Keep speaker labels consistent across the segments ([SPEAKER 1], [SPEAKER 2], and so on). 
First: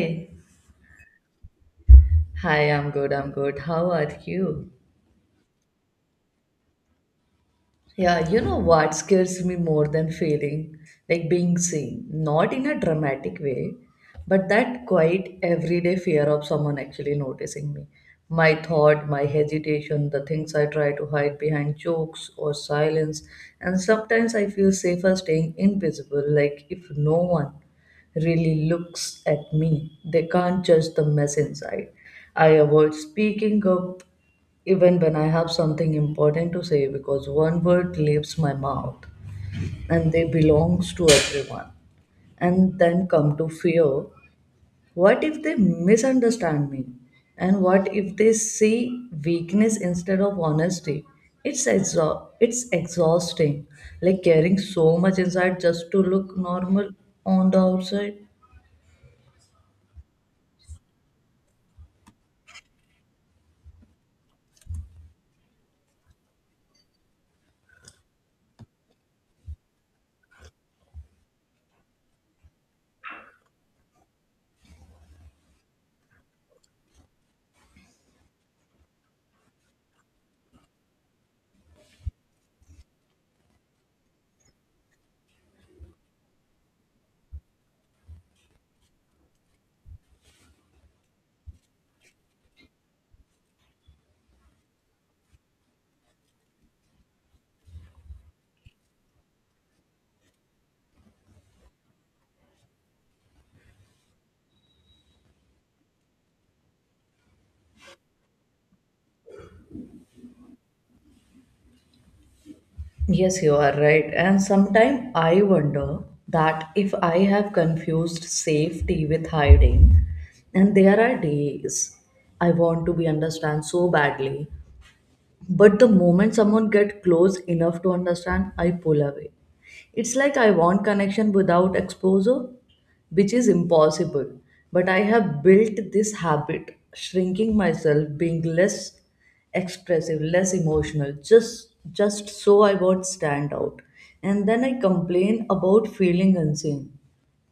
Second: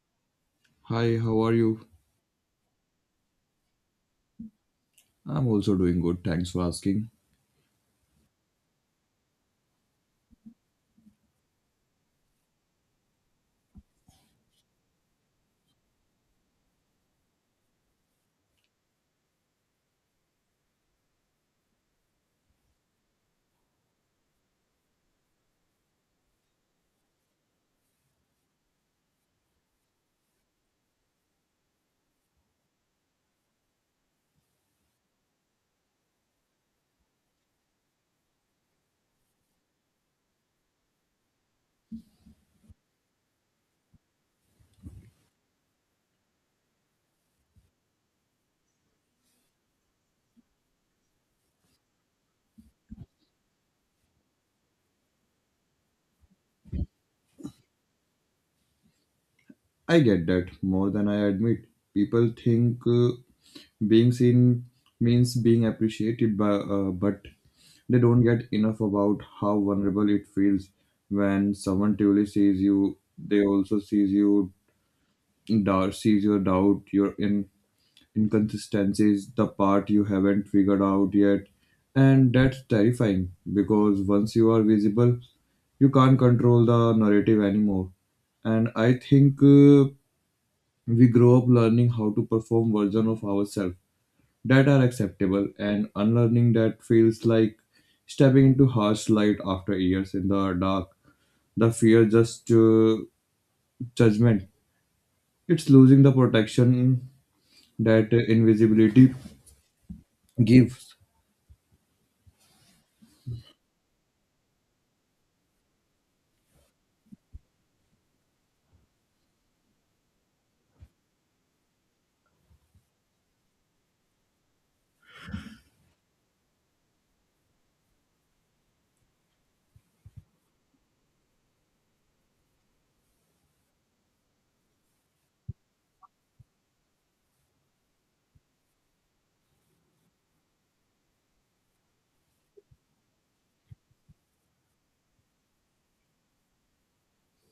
[SPEAKER 1] Hi.
[SPEAKER 2] Hi, how are you?
[SPEAKER 1] I'm good. How are you?
[SPEAKER 2] I'm also doing good, thanks for asking.
[SPEAKER 1] Yeah, you know what scares me more than failing? Like being seen, not in a dramatic way, but that quiet everyday fear of someone actually noticing me. My thought, my hesitation, the things I try to hide behind jokes or silence. And sometimes I feel safer staying invisible, like if no one really looks at me. They can't judge the mess inside. I avoid speaking up even when I have something important to say because one word leaves my mouth and they belongs to everyone. And then come to fear. What if they misunderstand me? And what if they see weakness instead of honesty? It's exhausting. Like carrying so much inside just to look normal on the outside.
[SPEAKER 2] I get that more than I admit. People think being seen means being appreciated, but they don't get enough about how vulnerable it feels when someone truly sees you. They also sees you, sees your doubt, your in inconsistencies, the part you haven't figured out yet. And that's terrifying because once you are visible, you can't control the narrative anymore. And I think we grow up learning how to perform version of ourselves that are acceptable and unlearning that feels like stepping into harsh light after years in the dark. The fear just judgment. It's losing the protection that invisibility gives.
[SPEAKER 1] Yes, you are right. And sometimes I wonder that if I have confused safety with hiding, and there are days I want to be understood so badly, but the moment someone gets close enough to understand, I pull away. It's like I want connection without exposure, which is impossible. But I have built this habit, shrinking myself, being less expressive, less emotional, just so I won't stand out. And then I complain about feeling unseen,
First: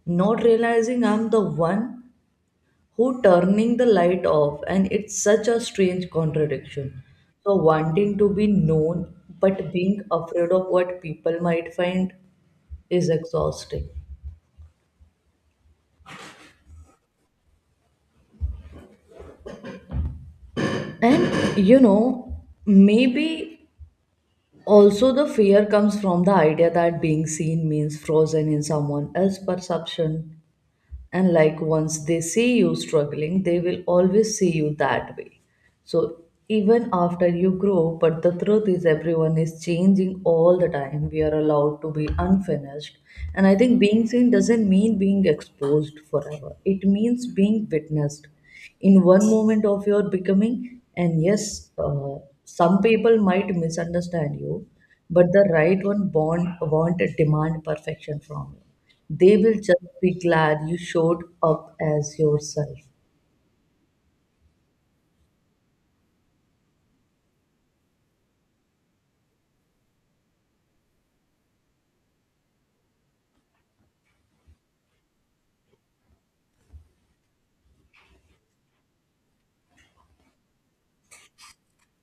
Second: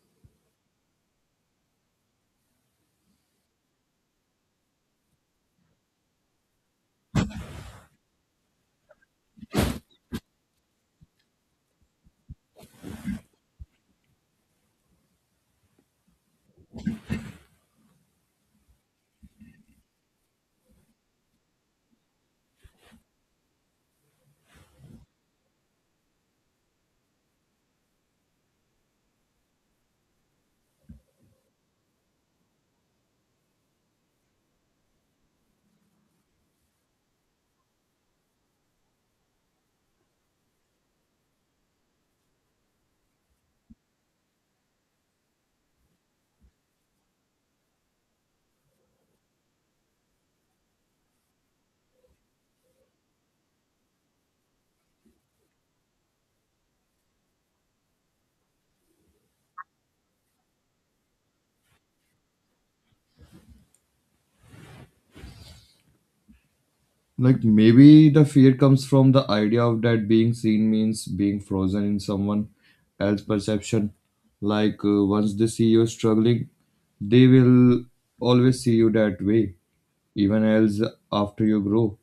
[SPEAKER 1] not realizing I'm the one who turning the light off, and it's such a strange contradiction, so wanting to be known but being afraid of what people might find is exhausting. And you know, maybe also the fear comes from the idea that being seen means frozen in someone else's perception, and like once they see you struggling they will always see you that way. So even after you grow, but the truth is everyone is changing all the time. We are allowed to be unfinished. And I think being seen doesn't mean being exposed forever. It means being witnessed in one moment of your becoming. And yes, some people might misunderstand you, but the right one born, won't demand perfection from you. They will just be glad you showed up as yourself.
[SPEAKER 2] Like maybe the fear comes from the idea of that being seen means being frozen in someone else's perception. Like once they see you struggling, they will always see you that way, even else after you grow.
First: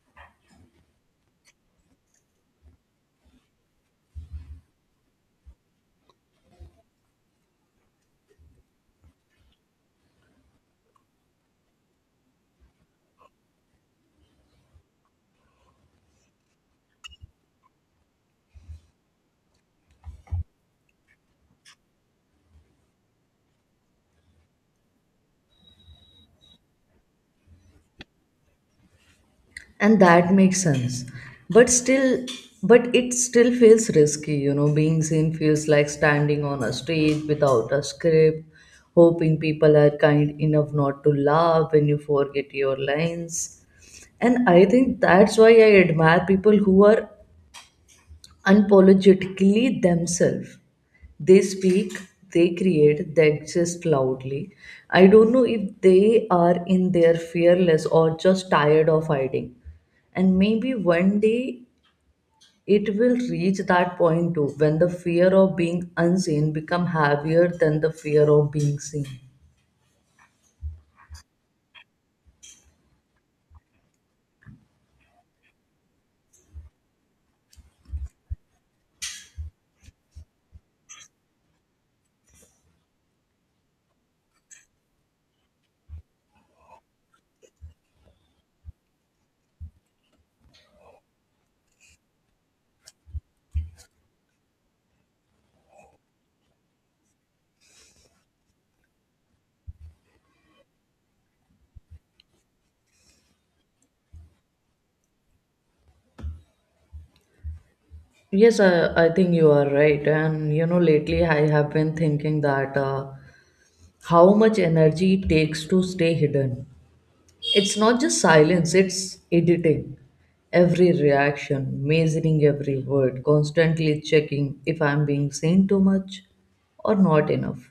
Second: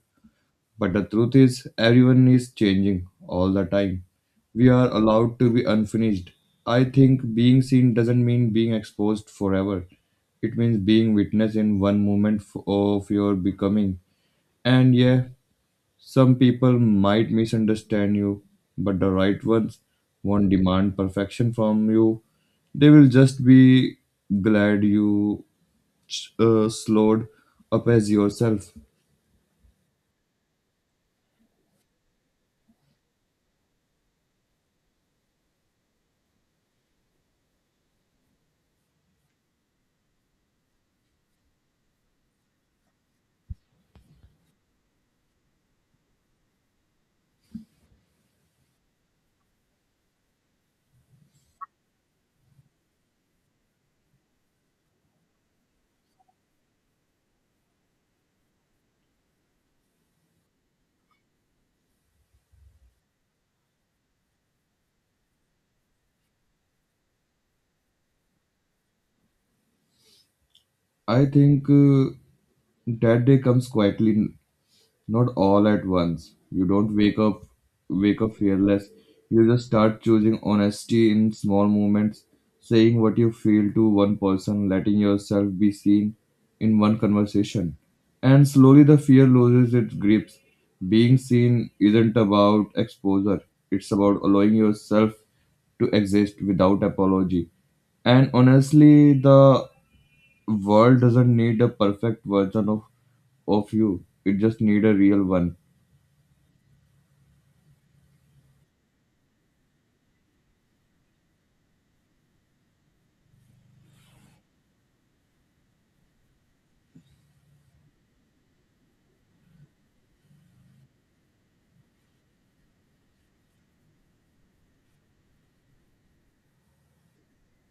[SPEAKER 2] But the truth is, everyone is changing all the time. We are allowed to be unfinished. I think being seen doesn't mean being exposed forever. It means being witness in one moment of your becoming. And yeah, some people might misunderstand you, but the right ones won't demand perfection from you. They will just be glad you slowed up as yourself.
[SPEAKER 1] And that makes sense, but still, but it still feels risky, you know. Being seen feels like standing on a stage without a script, hoping people are kind enough not to laugh when you forget your lines. And I think that's why I admire people who are unapologetically themselves. They speak, they create, they exist loudly. I don't know if they are in their fearless or just tired of hiding, and maybe one day it will reach that point too, when the fear of being unseen become heavier than the fear of being seen.
[SPEAKER 2] I think that day comes quietly. Not all at once. You don't wake up fearless. You just start choosing honesty in small moments, saying what you feel to one person, letting yourself be seen in one conversation. And slowly the fear loses its grips. Being seen isn't about exposure. It's about allowing yourself to exist without apology. And honestly, the world doesn't need a perfect version of you. It just need a real one.
[SPEAKER 1] Yes, I, I think you are right. And you know, lately I have been thinking that how much energy it takes to stay hidden. It's not just silence, it's editing every reaction, measuring every word, constantly checking if I'm being seen too much or not enough.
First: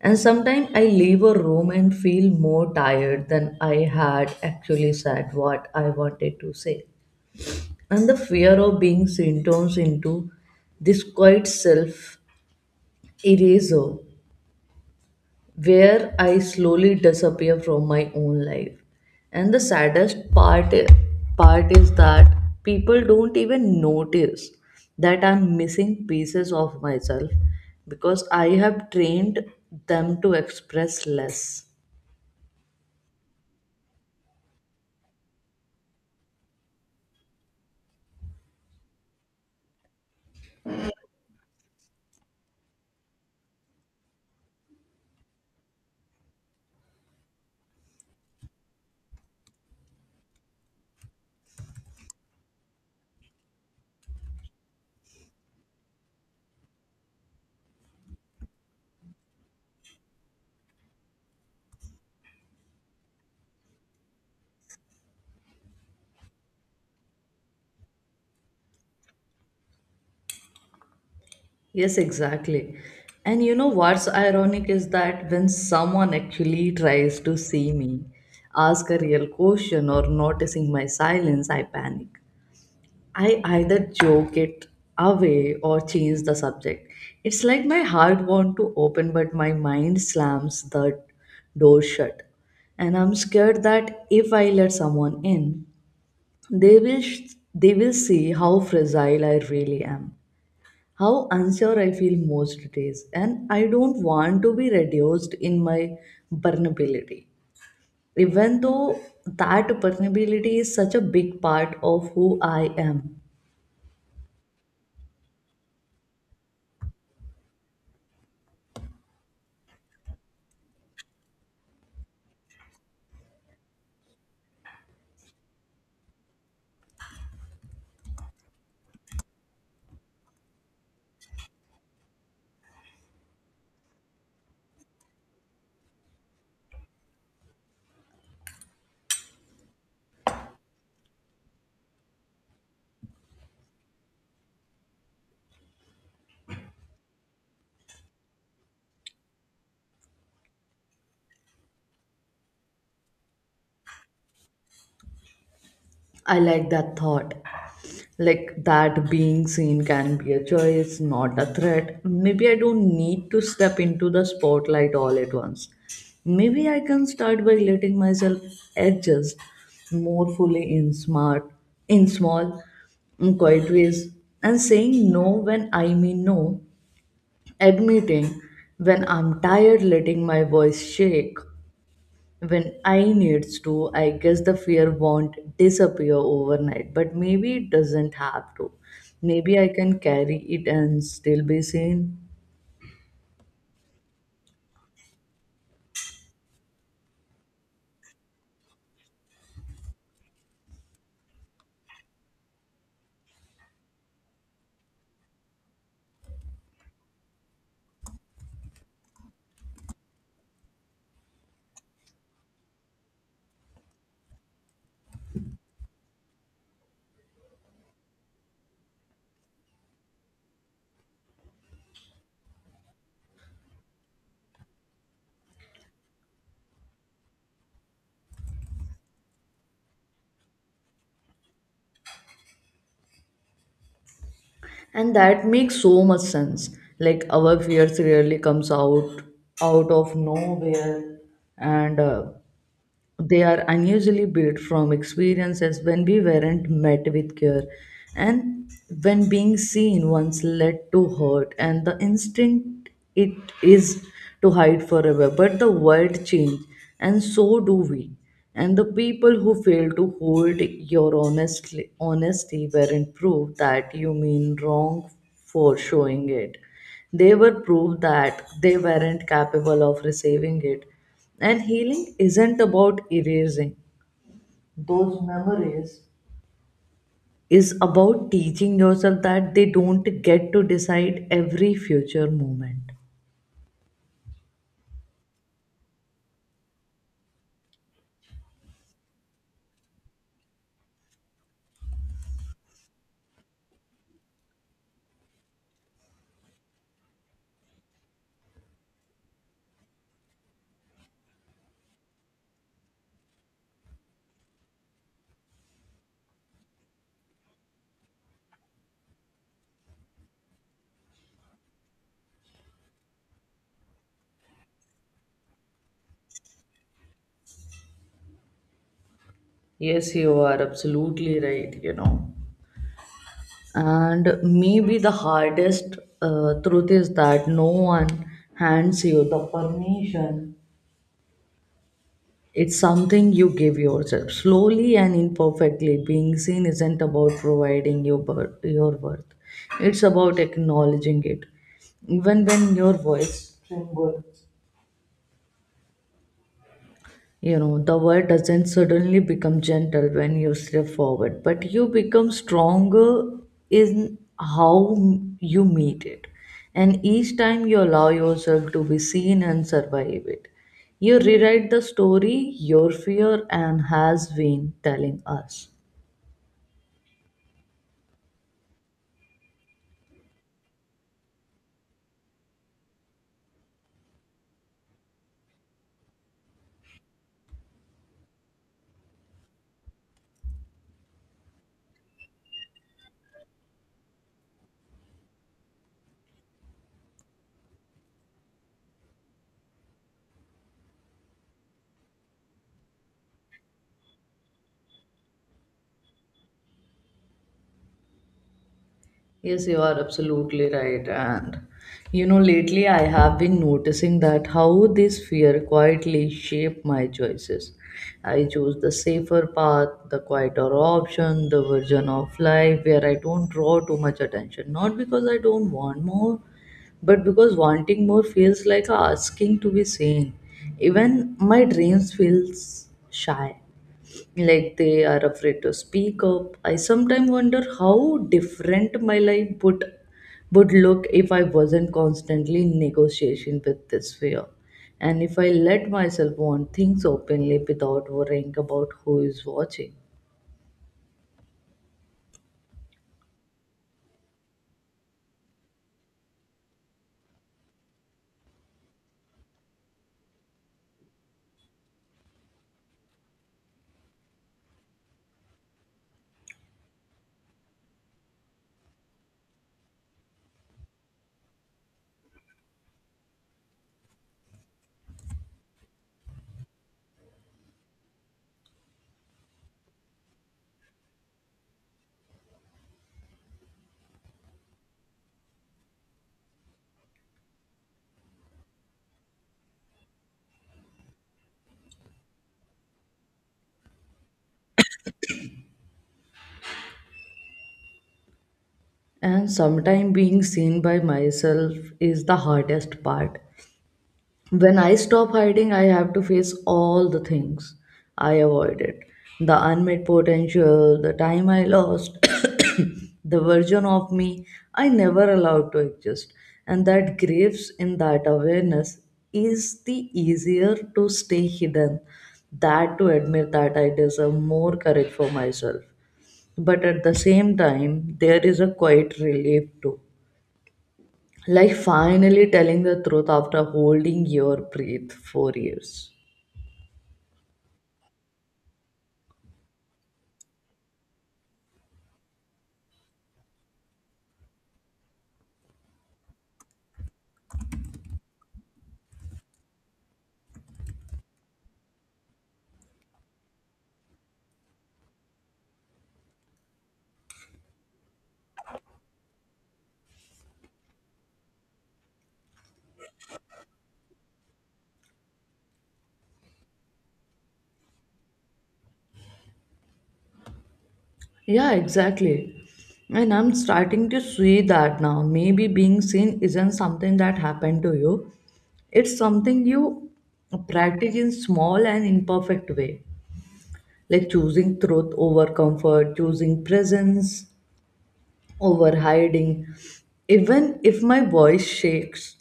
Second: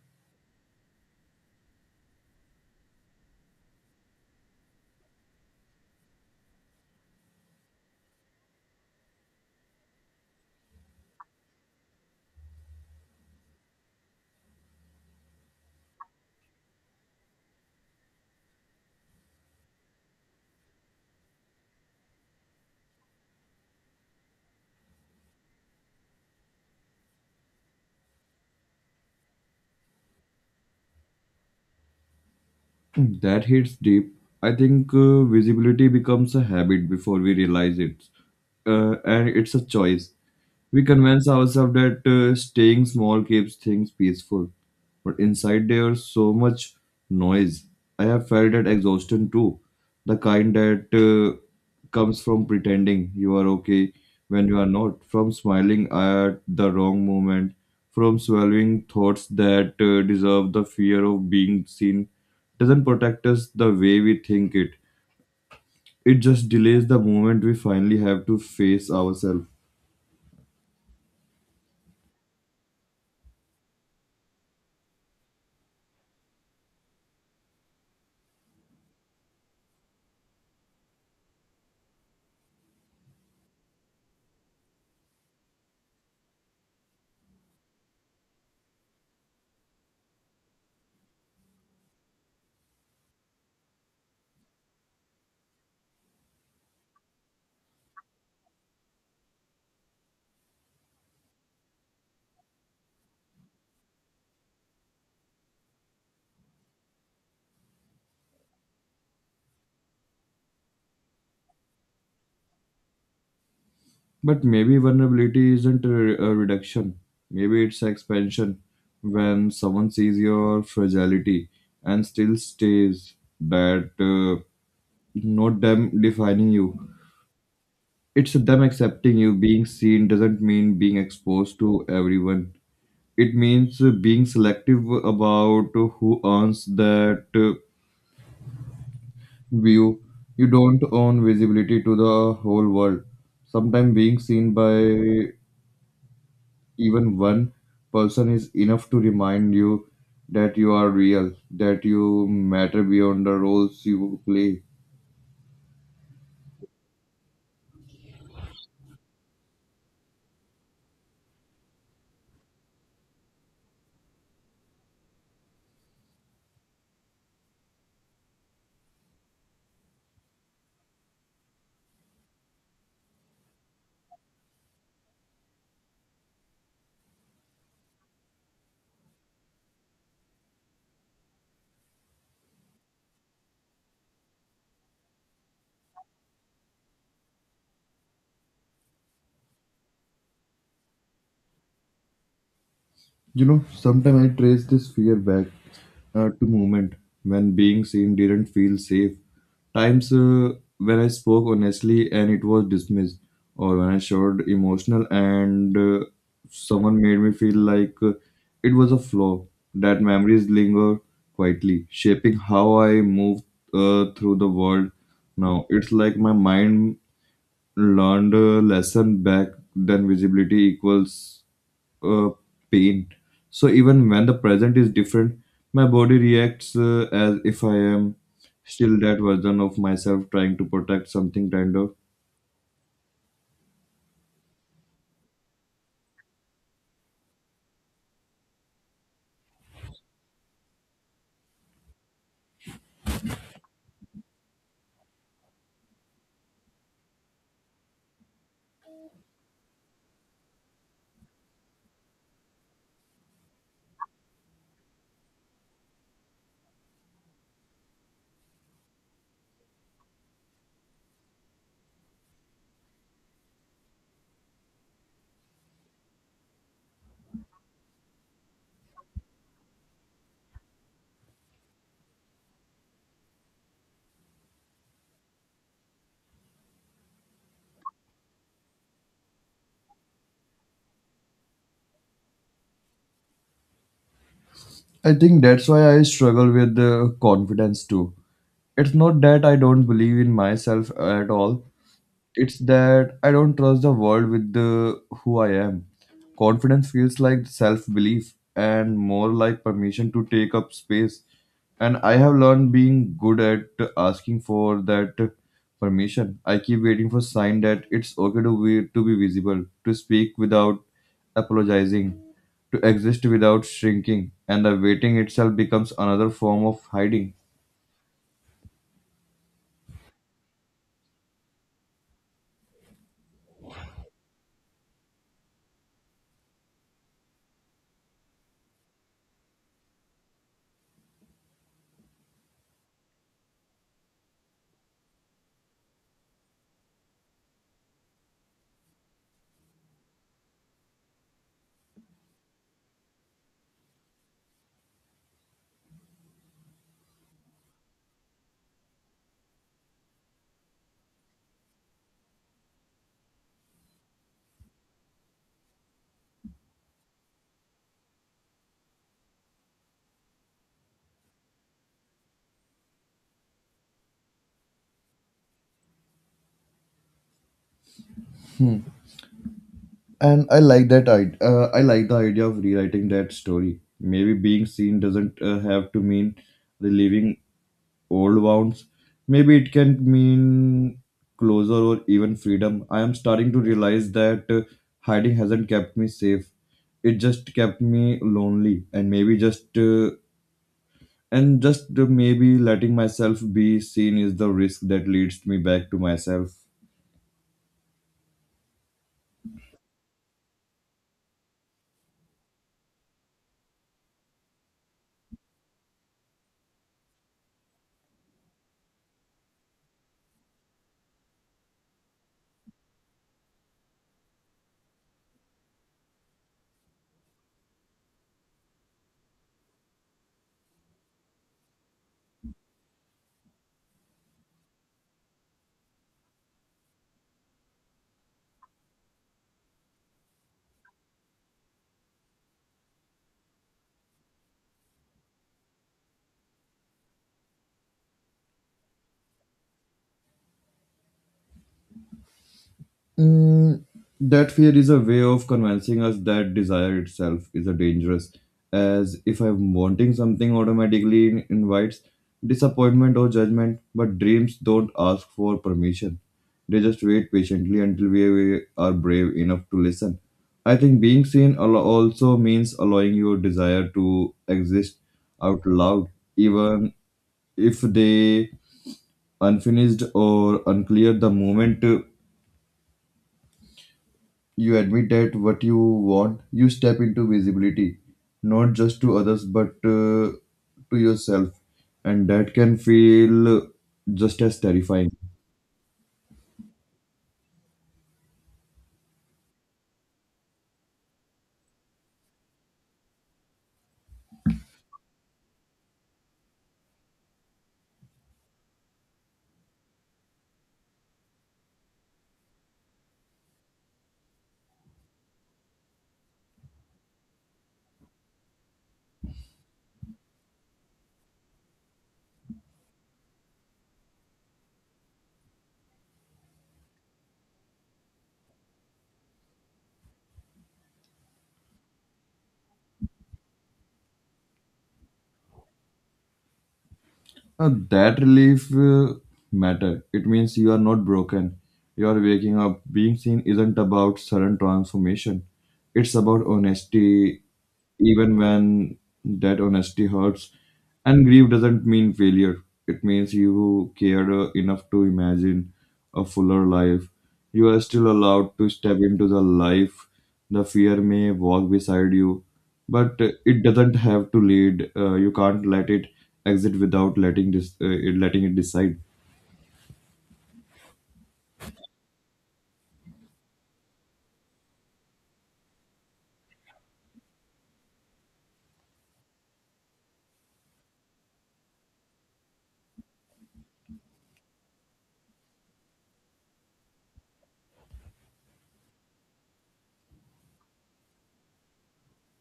[SPEAKER 1] And sometimes I leave a room and feel more tired than I had actually said what I wanted to say. And the fear of being seen turns into this quiet self eraser where I slowly disappear from my own life. And the part is that people don't even notice that I'm missing pieces of myself because I have trained them to express less.
[SPEAKER 2] That hits deep. I think visibility becomes a habit before we realize it, and it's a choice. We convince ourselves that staying small keeps things peaceful, but inside there's so much noise. I have felt that exhaustion too, the kind that. Comes from pretending you are okay when you are not, from smiling at the wrong moment, from swallowing thoughts that deserve the fear of being seen, doesn't protect us the way we think it. It just delays the moment we finally have to face ourselves.
[SPEAKER 1] Yes, exactly. And you know what's ironic is that when someone actually tries to see me, ask a real question, or noticing my silence, I panic. I either joke it away or change the subject. It's like my heart wants to open, but my mind slams the door shut. And I'm scared that if I let someone in, they will, sh- they will see how fragile I really am, how unsure I feel most days. And I don't want to be reduced in my vulnerability, even though that vulnerability is such a big part of who I am.
[SPEAKER 2] But maybe vulnerability isn't a reduction, maybe it's expansion. When someone sees your fragility and still stays, that not them defining you. It's them accepting you. Being seen doesn't mean being exposed to everyone. It means being selective about who earns that view. You don't own visibility to the whole world. Sometimes being seen by even one person is enough to remind you that you are real, that you matter beyond the roles you play.
[SPEAKER 1] I like that thought. Like that being seen can be a choice, not a threat. Maybe I don't need to step into the spotlight all at once. Maybe I can start by letting myself adjust more fully in small, in quiet ways, and saying no when I mean no, admitting when I'm tired, letting my voice shake when I needs to. I guess the fear won't disappear overnight, but maybe it doesn't have to. Maybe I can carry it and still be seen.
[SPEAKER 2] You know, sometimes I trace this fear back to moment when being seen didn't feel safe. Times when I spoke honestly and it was dismissed, or when I showed emotional and someone made me feel like it was a flaw. That memories linger quietly, shaping how I move through the world. Now it's like my mind learned a lesson back then. Visibility equals uh, pain. So even when the present is different, my body reacts as if I am still that version of myself trying to protect something kind of.
[SPEAKER 1] And that makes so much sense. Like our fears really comes out out of nowhere, and they are unusually built from experiences when we weren't met with care, and when being seen once led to hurt, and the instinct it is to hide forever. But the world changed and so do we. And the people who fail to hold your honesty weren't proof that you mean wrong for showing it. They were proof that they weren't capable of receiving it. And healing isn't about erasing those memories, is about teaching yourself that they don't get to decide every future moment.
[SPEAKER 2] I think that's why I struggle with confidence too. It's not that I don't believe in myself at all. It's that I don't trust the world with the who I am. Confidence feels like self belief and more like permission to take up space. And I have learned being good at asking for that permission. I keep waiting for sign that it's okay to be visible, to speak without apologizing, to exist without shrinking. And the waiting itself becomes another form of hiding.
[SPEAKER 1] Yes, you are absolutely right, you know. And maybe the hardest truth is that no one hands you the permission. It's something you give yourself slowly and imperfectly. Being seen isn't about providing your worth, it's about acknowledging it. Even when your voice trembles, you know, the word doesn't suddenly become gentle when you step forward, but you become stronger in how you meet it. And each time you allow yourself to be seen and survive it, you rewrite the story your fear and has been telling us.
[SPEAKER 2] And I like that idea. I like the idea of rewriting that story. Maybe being seen doesn't have to mean reliving old wounds. Maybe it can mean closure or even freedom. I am starting to realize that hiding hasn't kept me safe. It just kept me lonely, and maybe just and just maybe letting myself be seen is the risk that leads me back to myself.
[SPEAKER 1] Yes, you are absolutely right. And you know, lately I have been noticing that how this fear quietly shape my choices. I choose the safer path, the quieter option, the version of life where I don't draw too much attention. Not because I don't want more, but because wanting more feels like asking to be seen. Even my dreams feels shy, like they are afraid to speak up. I sometimes wonder how different my life would look if I wasn't constantly in negotiation with this fear, and if I let myself want things openly without worrying about who is watching.
[SPEAKER 2] Mm, that fear is a way of convincing us that desire itself is a dangerous. As if I'm wanting something automatically invites disappointment or judgment, but dreams don't ask for permission. They just wait patiently until we are brave enough to listen. I think being seen also means allowing your desire to exist out loud, even if they unfinished or unclear the moment you admit that what you want, you step into visibility, not just to others but to yourself, and that can feel just as terrifying.
[SPEAKER 1] And sometimes being seen by myself is the hardest part. When I stop hiding, I have to face all the things I avoided, the unmet potential, the time I lost, the version of me I never allowed to exist. And that graves in that awareness is the easier to stay hidden that to admit that I deserve more courage for myself. But at the same time, there is a quiet relief too, like finally telling the truth after holding your breath for years.
[SPEAKER 2] That relief matter. It means you are not broken. You are waking up. Being seen isn't about sudden transformation. It's about honesty, even when that honesty hurts. And grief doesn't mean failure. It means you cared enough to imagine a fuller life. You are still allowed to step into the life the fear may walk beside you but it doesn't have to lead you can't let it exit without letting letting it decide.
[SPEAKER 1] Yeah, exactly. And I'm starting to see that now. Maybe being seen isn't something that happened to you. It's something you practice in small and imperfect way. Like choosing truth over comfort, choosing presence over hiding. Even if my voice shakes,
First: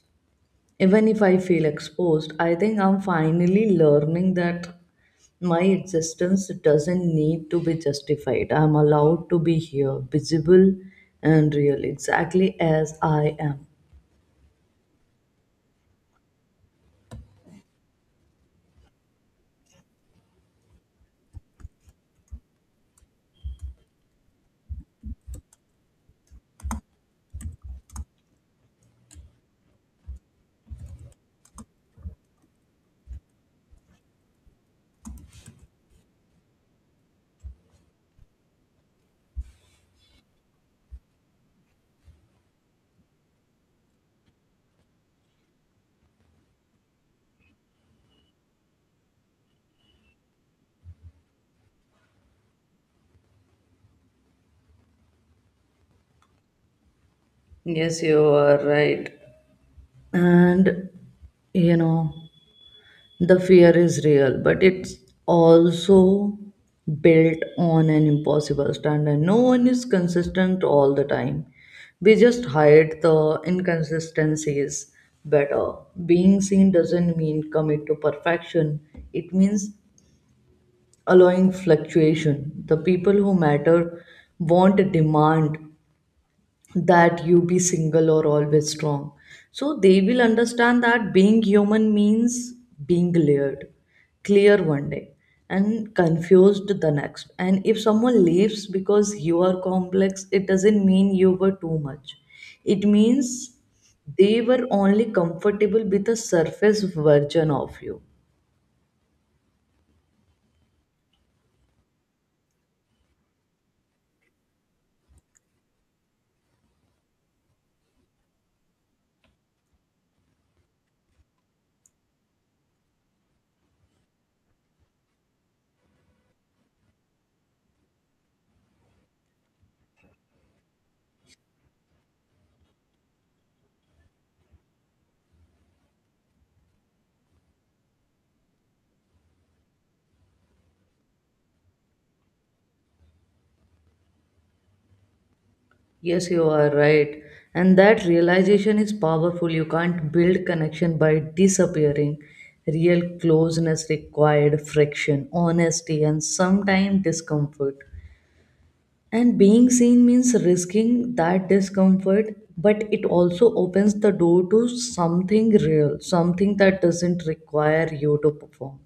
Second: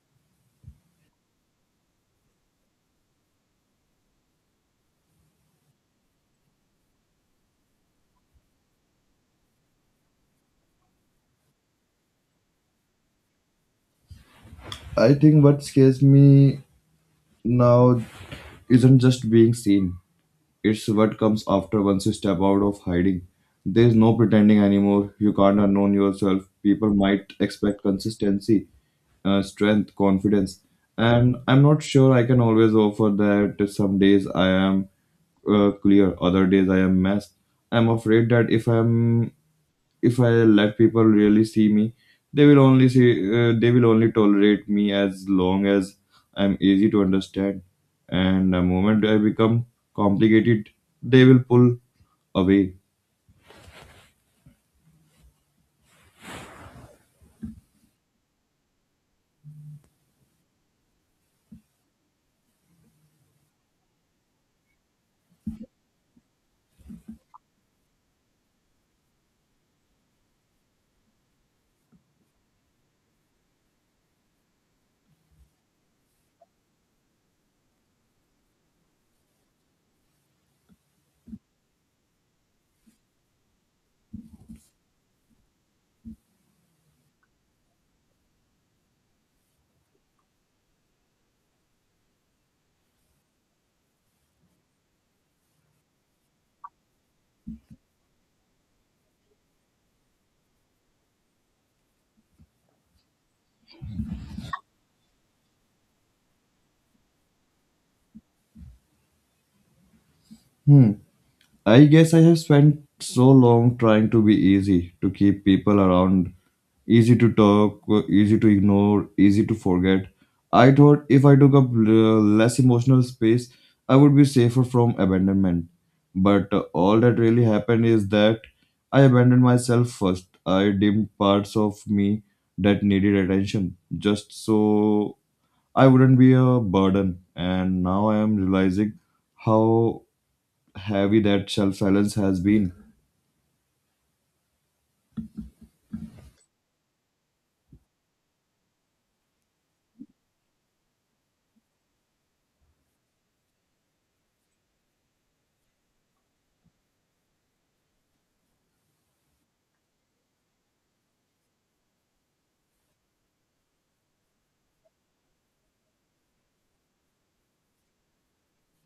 [SPEAKER 1] even if I feel exposed, I think I'm finally learning that my existence doesn't need to be justified. I'm allowed to be here, visible and real, exactly as I am.
[SPEAKER 2] I think what scares me now isn't just being seen, it's what comes after. Once you step out of hiding there's no pretending anymore, you can't unknown yourself. People might expect consistency, strength, confidence, and I'm not sure I can always offer that. Some days I am clear, other days I am messed. I'm afraid that if I let people really see me, they will only see they will only tolerate me as long as I'm easy to understand. And the moment I become complicated, they will pull away.
[SPEAKER 1] Yes, you are right. And, you know, the fear is real, but it's also built on an impossible standard. No one is consistent all the time. We just hide the inconsistencies better. Being seen doesn't mean commit to perfection, it means allowing fluctuation. The people who matter won't demand that you be single or always strong. So they will understand that being human means being layered, clear one day and confused the next. And if someone leaves because you are complex, it doesn't mean you were too much. It means they were only comfortable with a surface version of you.
[SPEAKER 2] Hmm. I guess I have spent so long trying to be easy, to keep people around, easy to talk, easy to ignore, easy to forget. I thought if I took up less emotional space, I would be safer from abandonment. But all that really happened is that I abandoned myself first. I dimmed parts of me that needed attention just so I wouldn't be a burden. And now I am realizing how heavy that shelf silence has been.
[SPEAKER 1] Yes, you are right. And that realization is powerful. You can't build connection by disappearing. Real closeness required friction, honesty, and sometimes discomfort. And being seen means risking that discomfort, but it also opens the door to something real, something that doesn't require you to perform.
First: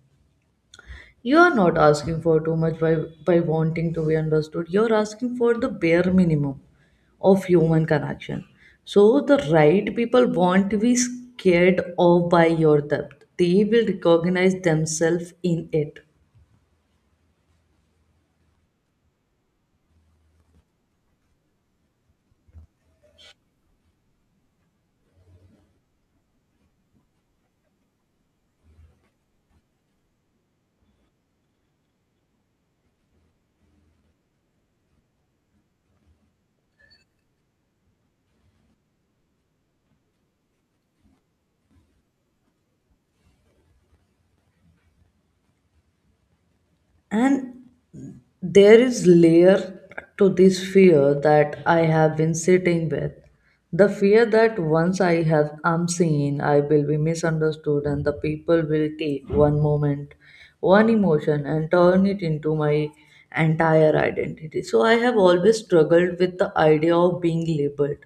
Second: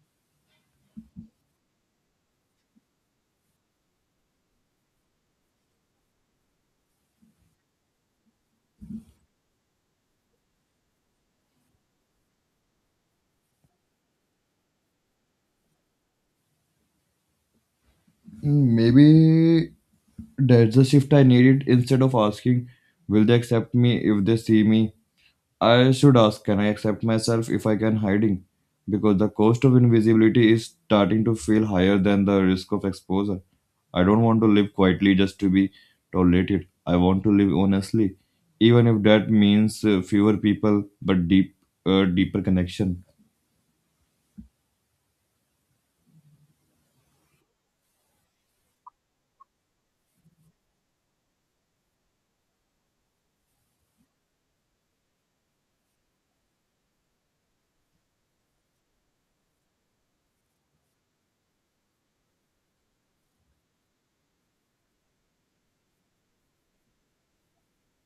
[SPEAKER 1] You are not asking for too much by wanting to be understood. You're asking for the bare minimum of human connection. So the right people won't be scared off by your depth. They will recognize themselves in it.
[SPEAKER 2] Mm, maybe that's the shift I needed. Instead of asking, will they accept me if they see me? I should ask, can I accept myself if I can hiding? Because the cost of invisibility is starting to feel higher than the risk of exposure. I don't want to live quietly just to be tolerated. I want to live honestly, even if that means fewer people but deeper connection.
[SPEAKER 1] And there is layer to this fear that I have been sitting with. The fear that once I have am seen, I will be misunderstood and the people will take one moment, one emotion and turn it into my entire identity. So I have always struggled with the idea of being labeled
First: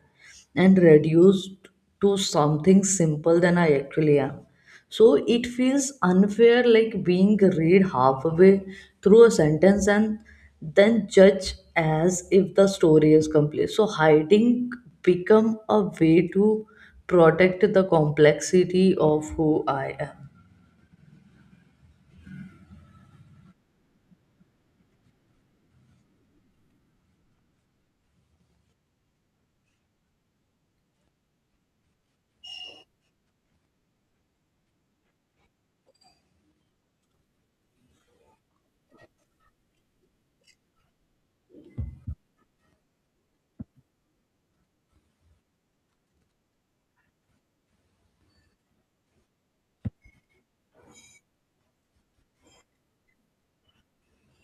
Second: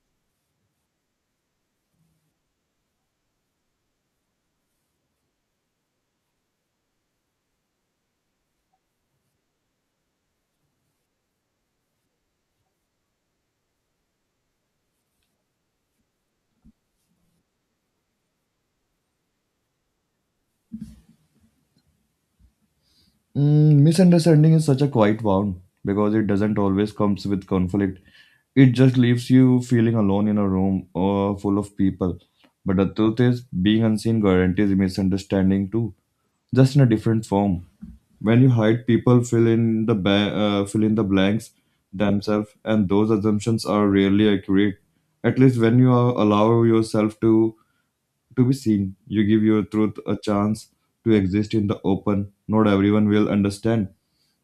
[SPEAKER 1] and reduced to something simple than I actually am. So it feels unfair, like being read halfway through a sentence and then judge as if the story is complete. So hiding become a way to protect the complexity of who I am.
[SPEAKER 2] Mm, misunderstanding is such a quiet wound because it doesn't always comes with conflict. It just leaves you feeling alone in a room full of people. But the truth is, being unseen guarantees misunderstanding too, just in a different form. When you hide, people fill in the blanks themselves, and those assumptions are rarely accurate. At least when you are, allow yourself to be seen. You give your truth a chance to exist in the open. Not everyone will understand,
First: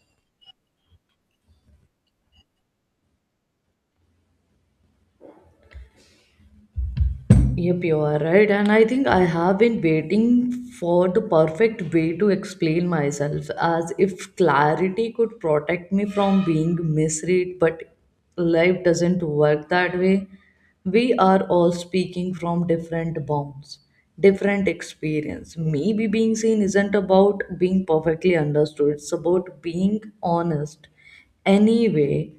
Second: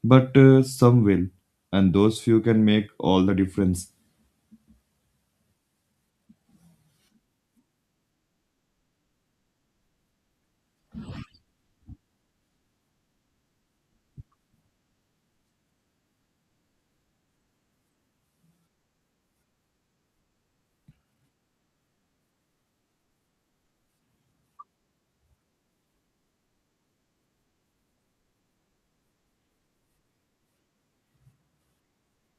[SPEAKER 2] but some will, and those few can make all the difference.
[SPEAKER 1] Yep, you are right. And I think I have been waiting for the perfect way to explain myself, as if clarity could protect me from being misread. But life doesn't work that way. We are all speaking from different bounds, different experience. Maybe being seen isn't about being perfectly understood, it's about being honest anyway,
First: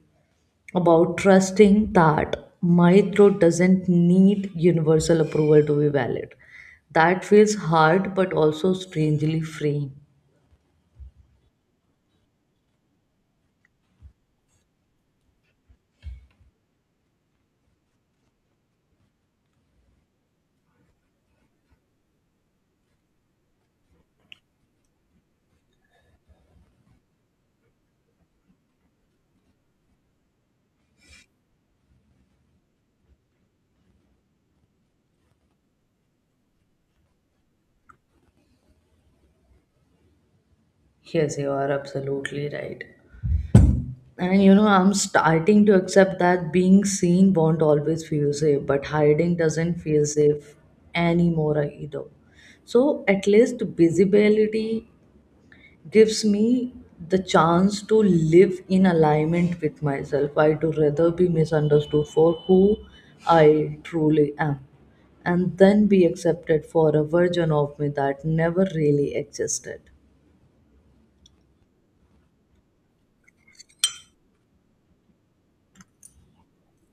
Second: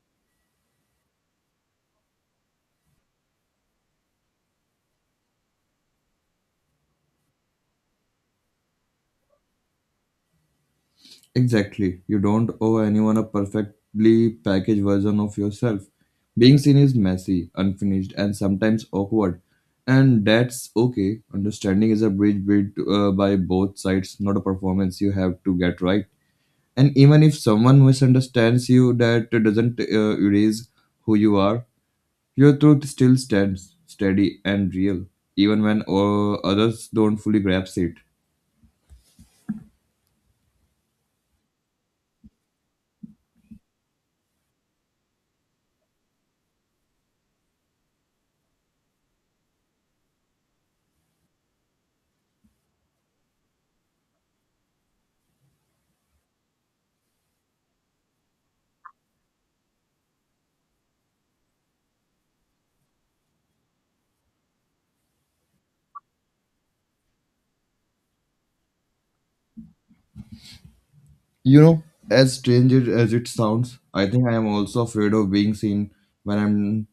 [SPEAKER 1] about trusting that my throat doesn't need universal approval to be valid. That feels hard but also strangely freeing.
[SPEAKER 2] Exactly. You don't owe anyone a perfectly packaged version of yourself. Being seen is messy, unfinished, and sometimes awkward. And that's okay. Understanding is a bridge built by both sides, not a performance you have to get right. And even if someone misunderstands you that doesn't erase who you are, your truth still stands steady and real even when others don't fully grasp it.
[SPEAKER 1] Yes, you are absolutely right. And you know, I'm starting to accept that being seen won't always feel safe, but hiding doesn't feel safe anymore either. So at least visibility gives me the chance to live in alignment with myself. I do rather be misunderstood for who I truly am and then be accepted for a version of me that never really existed.
[SPEAKER 2] You know, as strange as it sounds, I think I am also afraid of being seen when I'm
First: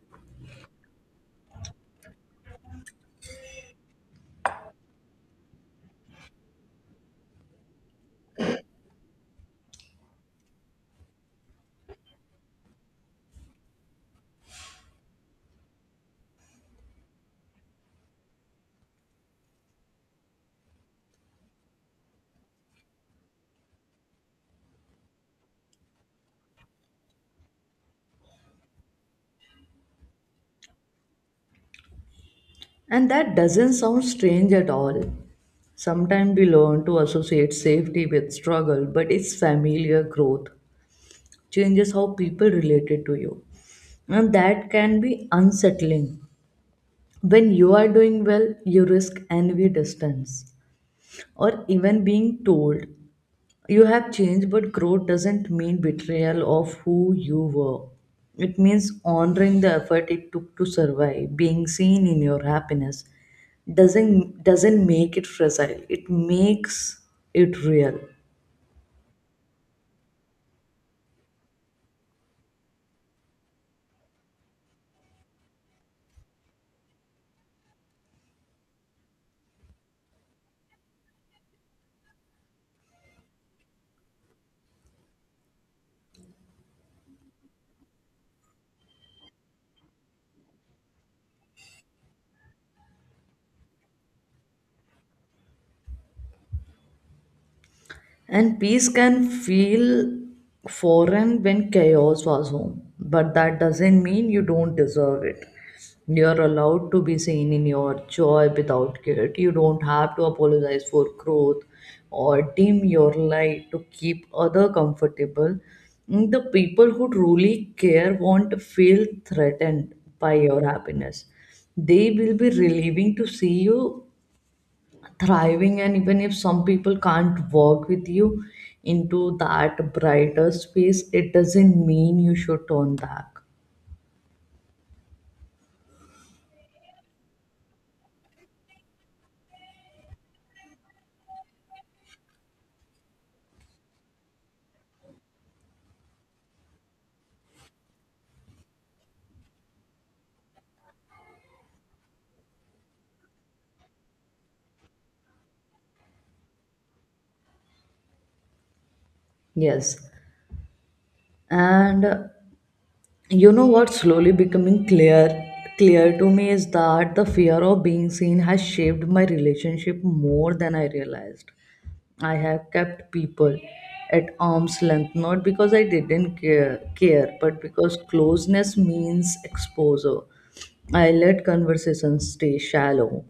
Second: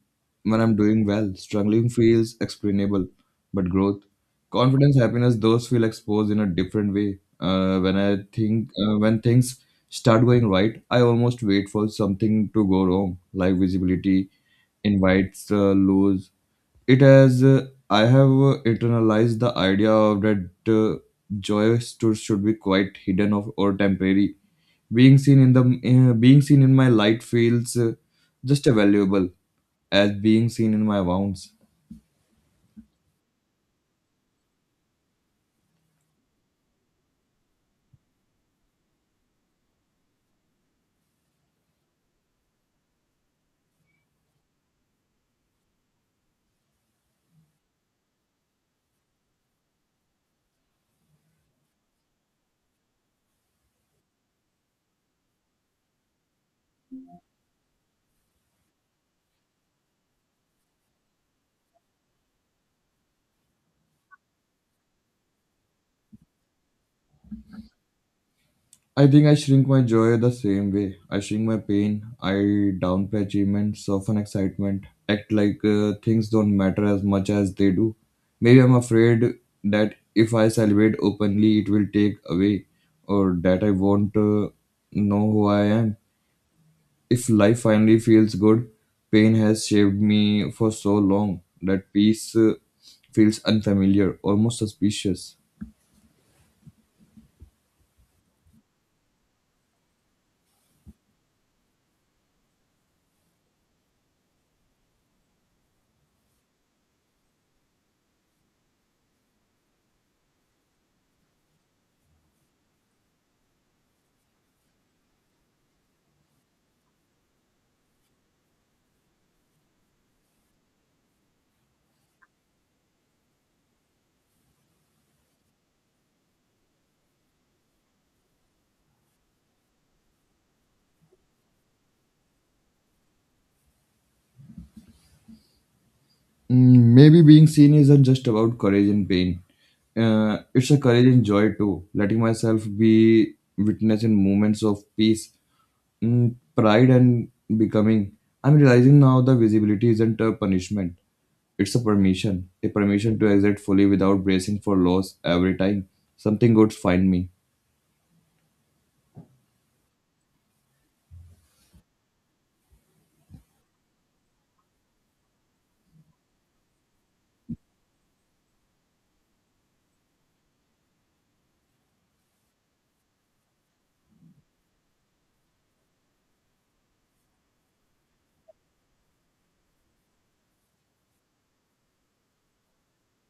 [SPEAKER 2] when I'm doing well. Struggling feels explainable, but growth, confidence, happiness, those feel exposed in a different way. When I think When things start going right, I almost wait for something to go wrong, like visibility, invites, lose. It has I have internalized the idea of that uh, joy should be quite hidden of or temporary. Being seen in my light feels just as valuable as being seen in my wounds.
[SPEAKER 1] And that doesn't sound strange at all. Sometimes we learn to associate safety with struggle, but it's familiar growth changes how people related to you. And that can be unsettling. When you are doing well, you risk envy, distance, or even being told you have changed, but growth doesn't mean betrayal of who you were. It means honoring the effort it took to survive. Being seen in your happiness doesn't make it fragile. It makes it real.
[SPEAKER 2] I think I shrink my joy the same way I shrink my pain. I downplay achievement, soften excitement, act like things don't matter as much as they do. Maybe I'm afraid that if I celebrate openly it will take away, or that I won't know who I am. If life finally feels good, pain has shaped me for so long that peace feels unfamiliar, almost suspicious.
[SPEAKER 1] And peace can feel foreign when chaos was home. But that doesn't mean you don't deserve it. You're allowed to be seen in your joy without guilt. You don't have to apologize for growth or dim your light to keep other comfortable. Mm, the people who truly care won't feel threatened by your happiness. They will be relieving to see you thriving, and even if some people can't work with you into that brighter space, it doesn't mean you should turn back.
[SPEAKER 2] Mm, maybe being seen isn't just about courage and pain. It's a courage and joy too. Letting myself be witness in moments of peace, pride, and becoming. I'm realizing now the visibility isn't a punishment. It's a permission to exist fully without bracing for loss every time something good find me.
[SPEAKER 1] Yes, and you know what? Slowly becoming clear to me is that the fear of being seen has shaped my relationship more than I realized. I have kept people at arm's length, not because I didn't care, but because closeness means exposure. I let conversations stay shallow,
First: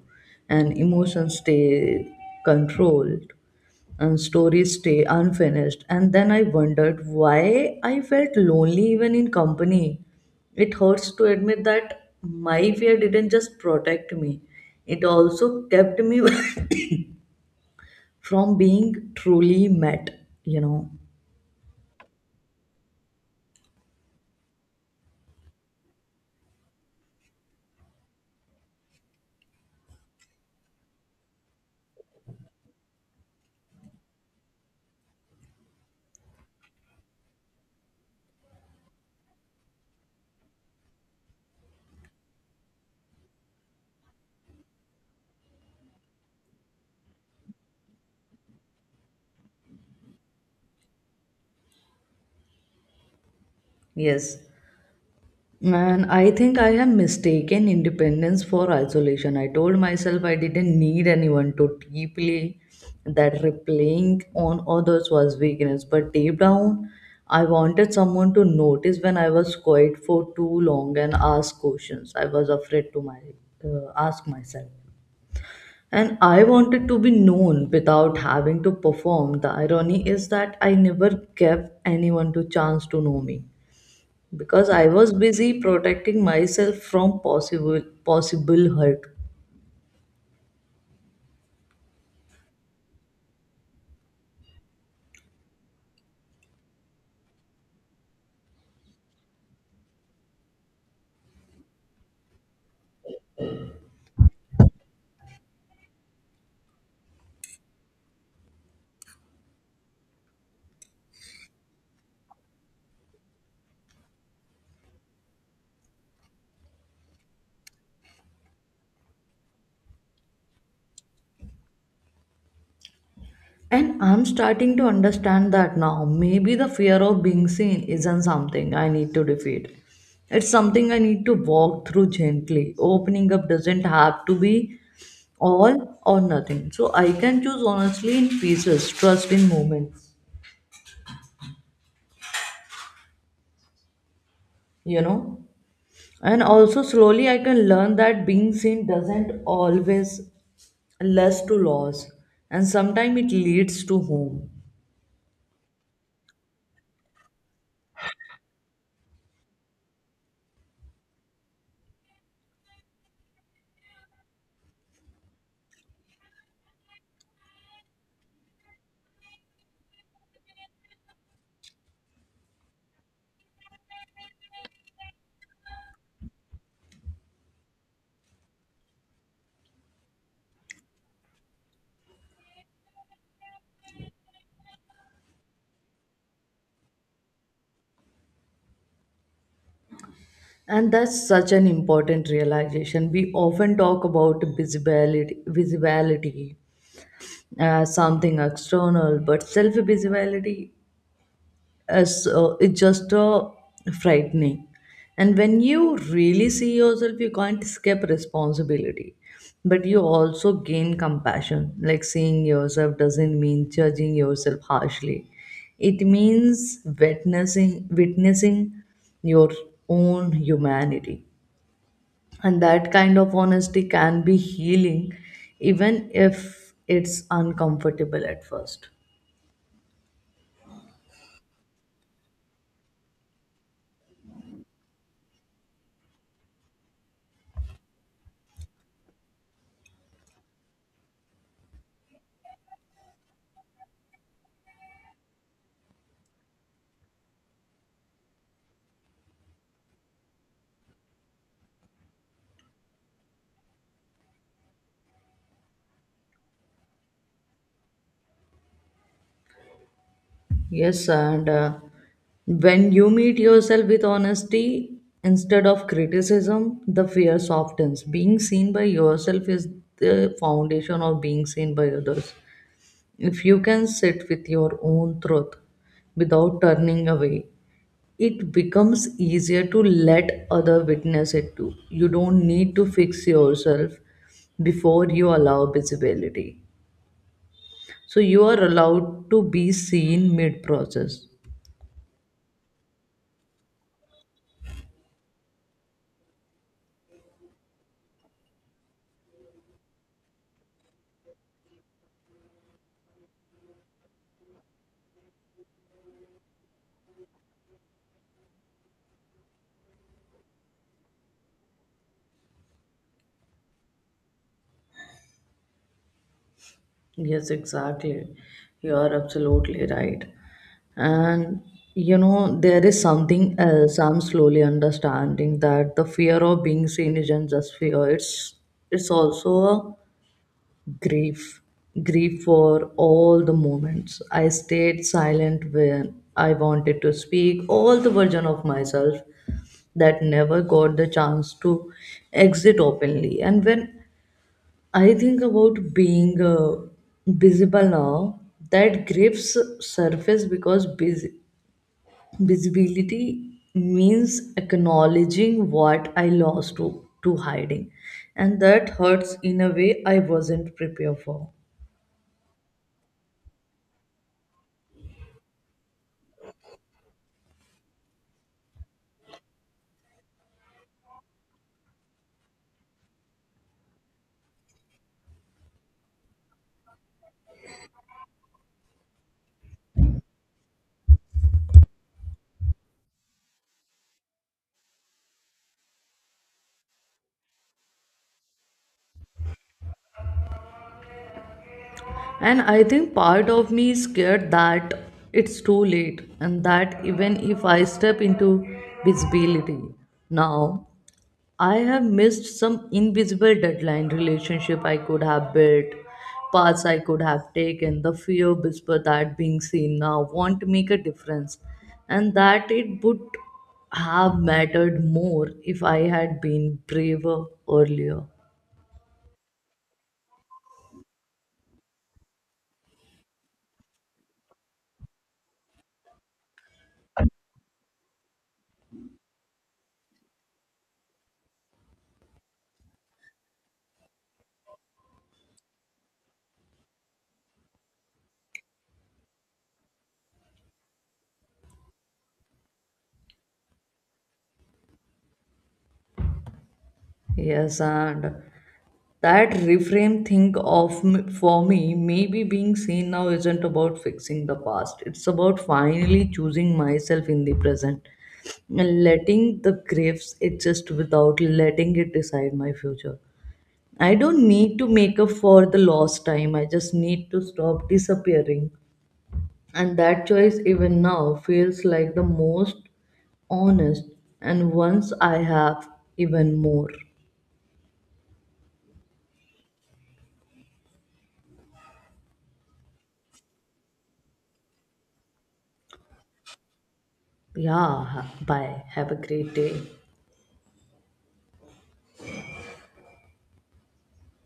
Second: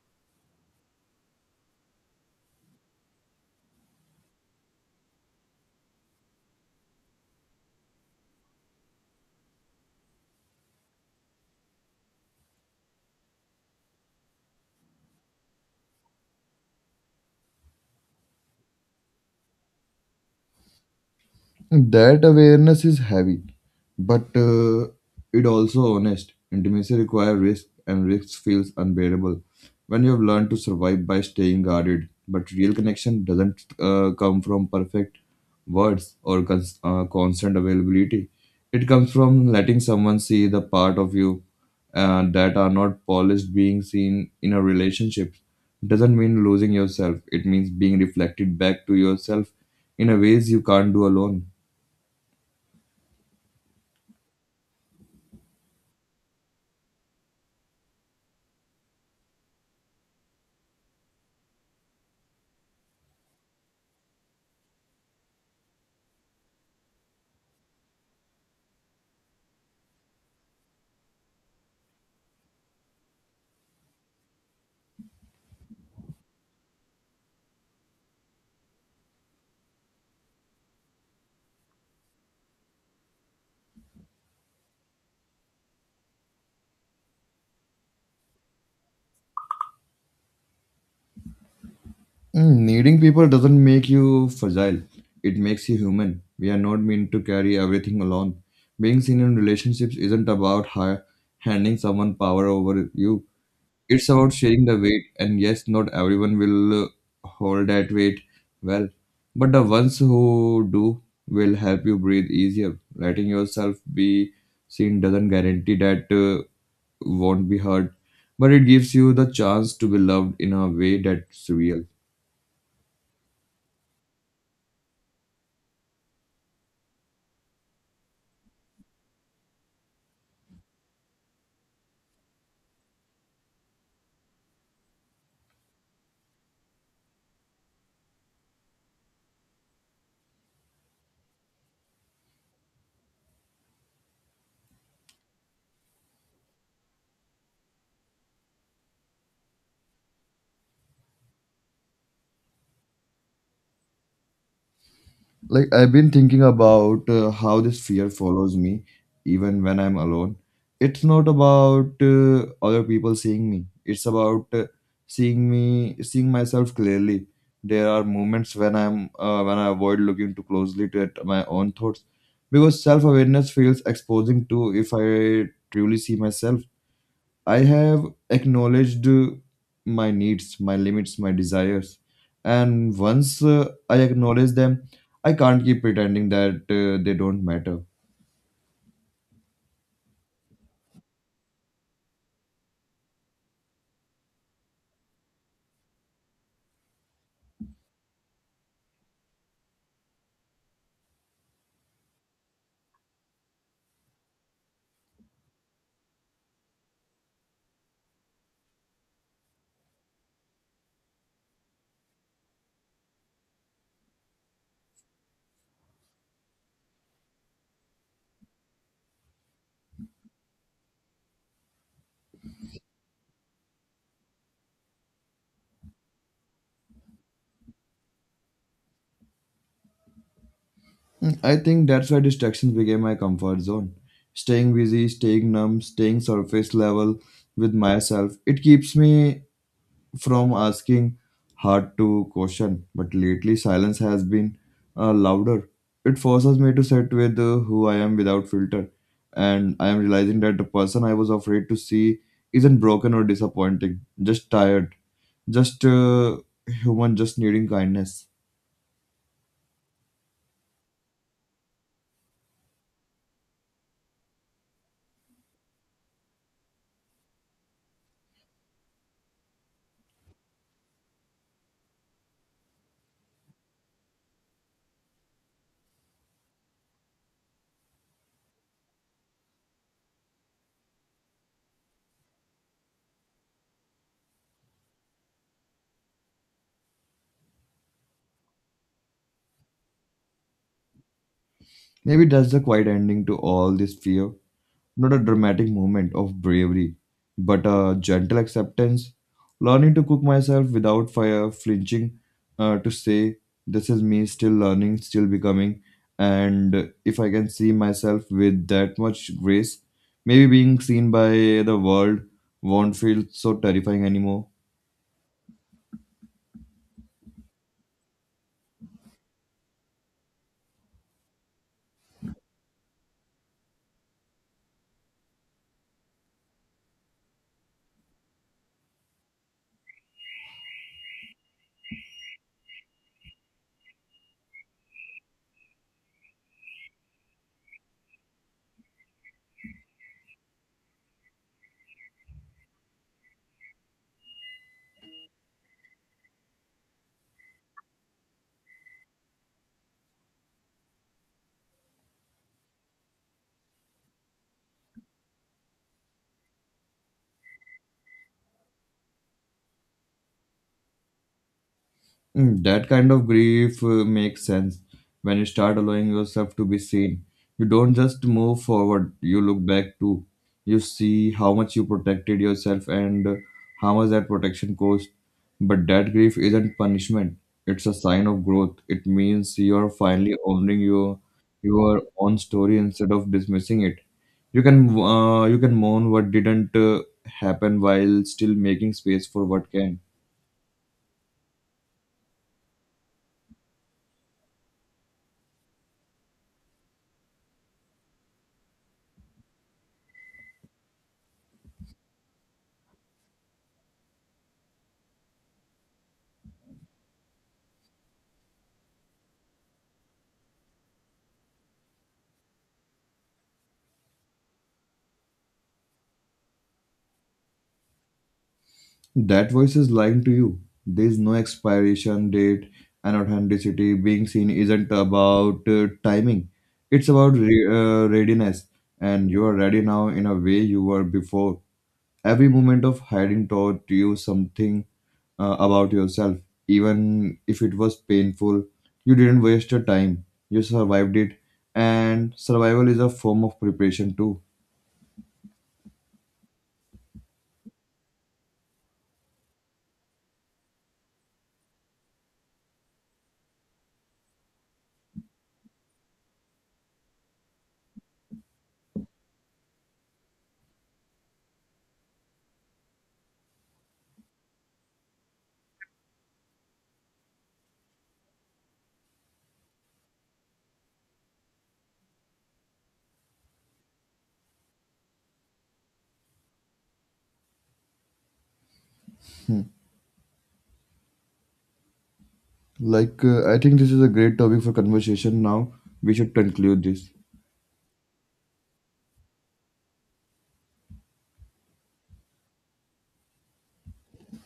[SPEAKER 1] and emotions stay controlled, and stories stay unfinished. And then I wondered why I felt lonely even in company. It hurts to admit that my fear didn't just protect me, it also kept me from being truly met, you know.
[SPEAKER 2] That awareness is heavy, but it also honest. Intimacy requires risk, and risk feels unbearable when you have learned to survive by staying guarded. But real connection doesn't come from perfect words or constant availability. It comes from letting someone see the part of you that are not polished being seen in a relationship. Doesn't mean losing yourself. It means being reflected back to yourself in a ways you can't do alone.
[SPEAKER 1] Yes. Man, I think I have mistaken independence for isolation. I told myself I didn't need anyone to deeply, that replying on others was weakness. But deep down, I wanted someone to notice when I was quiet for too long and ask questions. I was afraid to my ask myself. And I wanted to be known without having to perform. The irony is that I never gave anyone the chance to know me because I was busy protecting myself from possible hurt.
[SPEAKER 2] Mm, needing people doesn't make you fragile, it makes you human. We are not meant to carry everything alone. Being seen in relationships isn't about handing someone power over you, it's about sharing the weight. And yes, not everyone will hold that weight well, but the ones who do will help you breathe easier. Letting yourself be seen doesn't guarantee that won't be heard, but it gives you the chance to be loved in a way that's real.
[SPEAKER 1] And I'm starting to understand that now. Maybe the fear of being seen isn't something I need to defeat. It's something I need to walk through gently. Opening up doesn't have to be all or nothing. So I can choose honestly in pieces, trust in moments, you know. And also slowly I can learn that being seen doesn't always less to loss, and sometimes it leads to home.
[SPEAKER 2] Like I've been thinking about how this fear follows me even when I'm alone. It's not about other people seeing me. It's about seeing me seeing myself clearly. There are moments when I'm when I avoid looking too closely to at my own thoughts because self-awareness feels exposing to if I truly see myself. I have acknowledged my needs, my limits, my desires. And once I acknowledge them, I can't keep pretending that they don't matter.
[SPEAKER 1] And that's such an important realization. We often talk about visibility as something external, but self visibility as it's just frightening. And when you really see yourself, you can't escape responsibility, but you also gain compassion. Like, seeing yourself doesn't mean judging yourself harshly, it means witnessing your own humanity. And that kind of honesty can be healing, even if it's uncomfortable at first.
[SPEAKER 2] I think that's why distractions became my comfort zone. Staying busy, staying numb, staying surface level with myself, it keeps me from asking hard to question, but lately silence has been louder. It forces me to sit with who I am without filter, and I am realizing that the person I was afraid to see isn't broken or disappointing, just tired, just human, just needing kindness.
[SPEAKER 1] Yes, and when you meet yourself with honesty instead of criticism, the fear softens. Being seen by yourself is the foundation of being seen by others. If you can sit with your own truth without turning away, it becomes easier to let other witness it too. You don't need to fix yourself before you allow visibility. So you are allowed to be seen mid process.
[SPEAKER 2] Maybe that's the quiet ending to all this fear. Not a dramatic moment of bravery, but a gentle acceptance. Learning to cook myself without fire, flinching to say, this is me still learning, still becoming. And if I can see myself with that much grace, maybe being seen by the world won't feel so terrifying anymore.
[SPEAKER 1] Yes, exactly. You are absolutely right. And you know, there is something else I'm slowly understanding, that the fear of being seen isn't just fear, it's also a grief. Grief for all the moments I stayed silent when I wanted to speak, all the version of myself that never got the chance to exit openly. And when I think about being visible now, that grips surface because visibility means acknowledging what I lost to hiding, and that hurts in a way I wasn't prepared for.
[SPEAKER 2] Mm, that kind of grief makes sense when you start allowing yourself to be seen. You don't just move forward, you look back too. You see how much you protected yourself and how much that protection cost. But that grief isn't punishment, it's a sign of growth. It means you're finally owning your own story instead of dismissing it. You can mourn what didn't happen while still making space for what can.
[SPEAKER 1] And I think part of me is scared that it's too late, and that even if I step into visibility now, I have missed some invisible deadline relationship I could have built, paths I could have taken. The fear whisper that being seen now won't make a difference, and that it would have mattered more if I had been braver earlier.
[SPEAKER 2] That voice is lying to you. There is no expiration date and authenticity. Being seen isn't about timing, it's about readiness. And you are ready now in a way you were before. Every moment of hiding taught you something about yourself. Even if it was painful, you didn't waste your time. You survived it. And survival is a form of preparation too.
[SPEAKER 1] Yes, and that reframe, think of for me, maybe being seen now isn't about fixing the past. It's about finally choosing myself in the present and letting the graves exist without letting it decide my future. I don't need to make up for the lost time. I just need to stop disappearing. And that choice, even now, feels like the most honest. And once I have, even more.
[SPEAKER 2] I think this is a great topic for conversation now. We should conclude this.
[SPEAKER 1] Yeah, bye. Have a great day.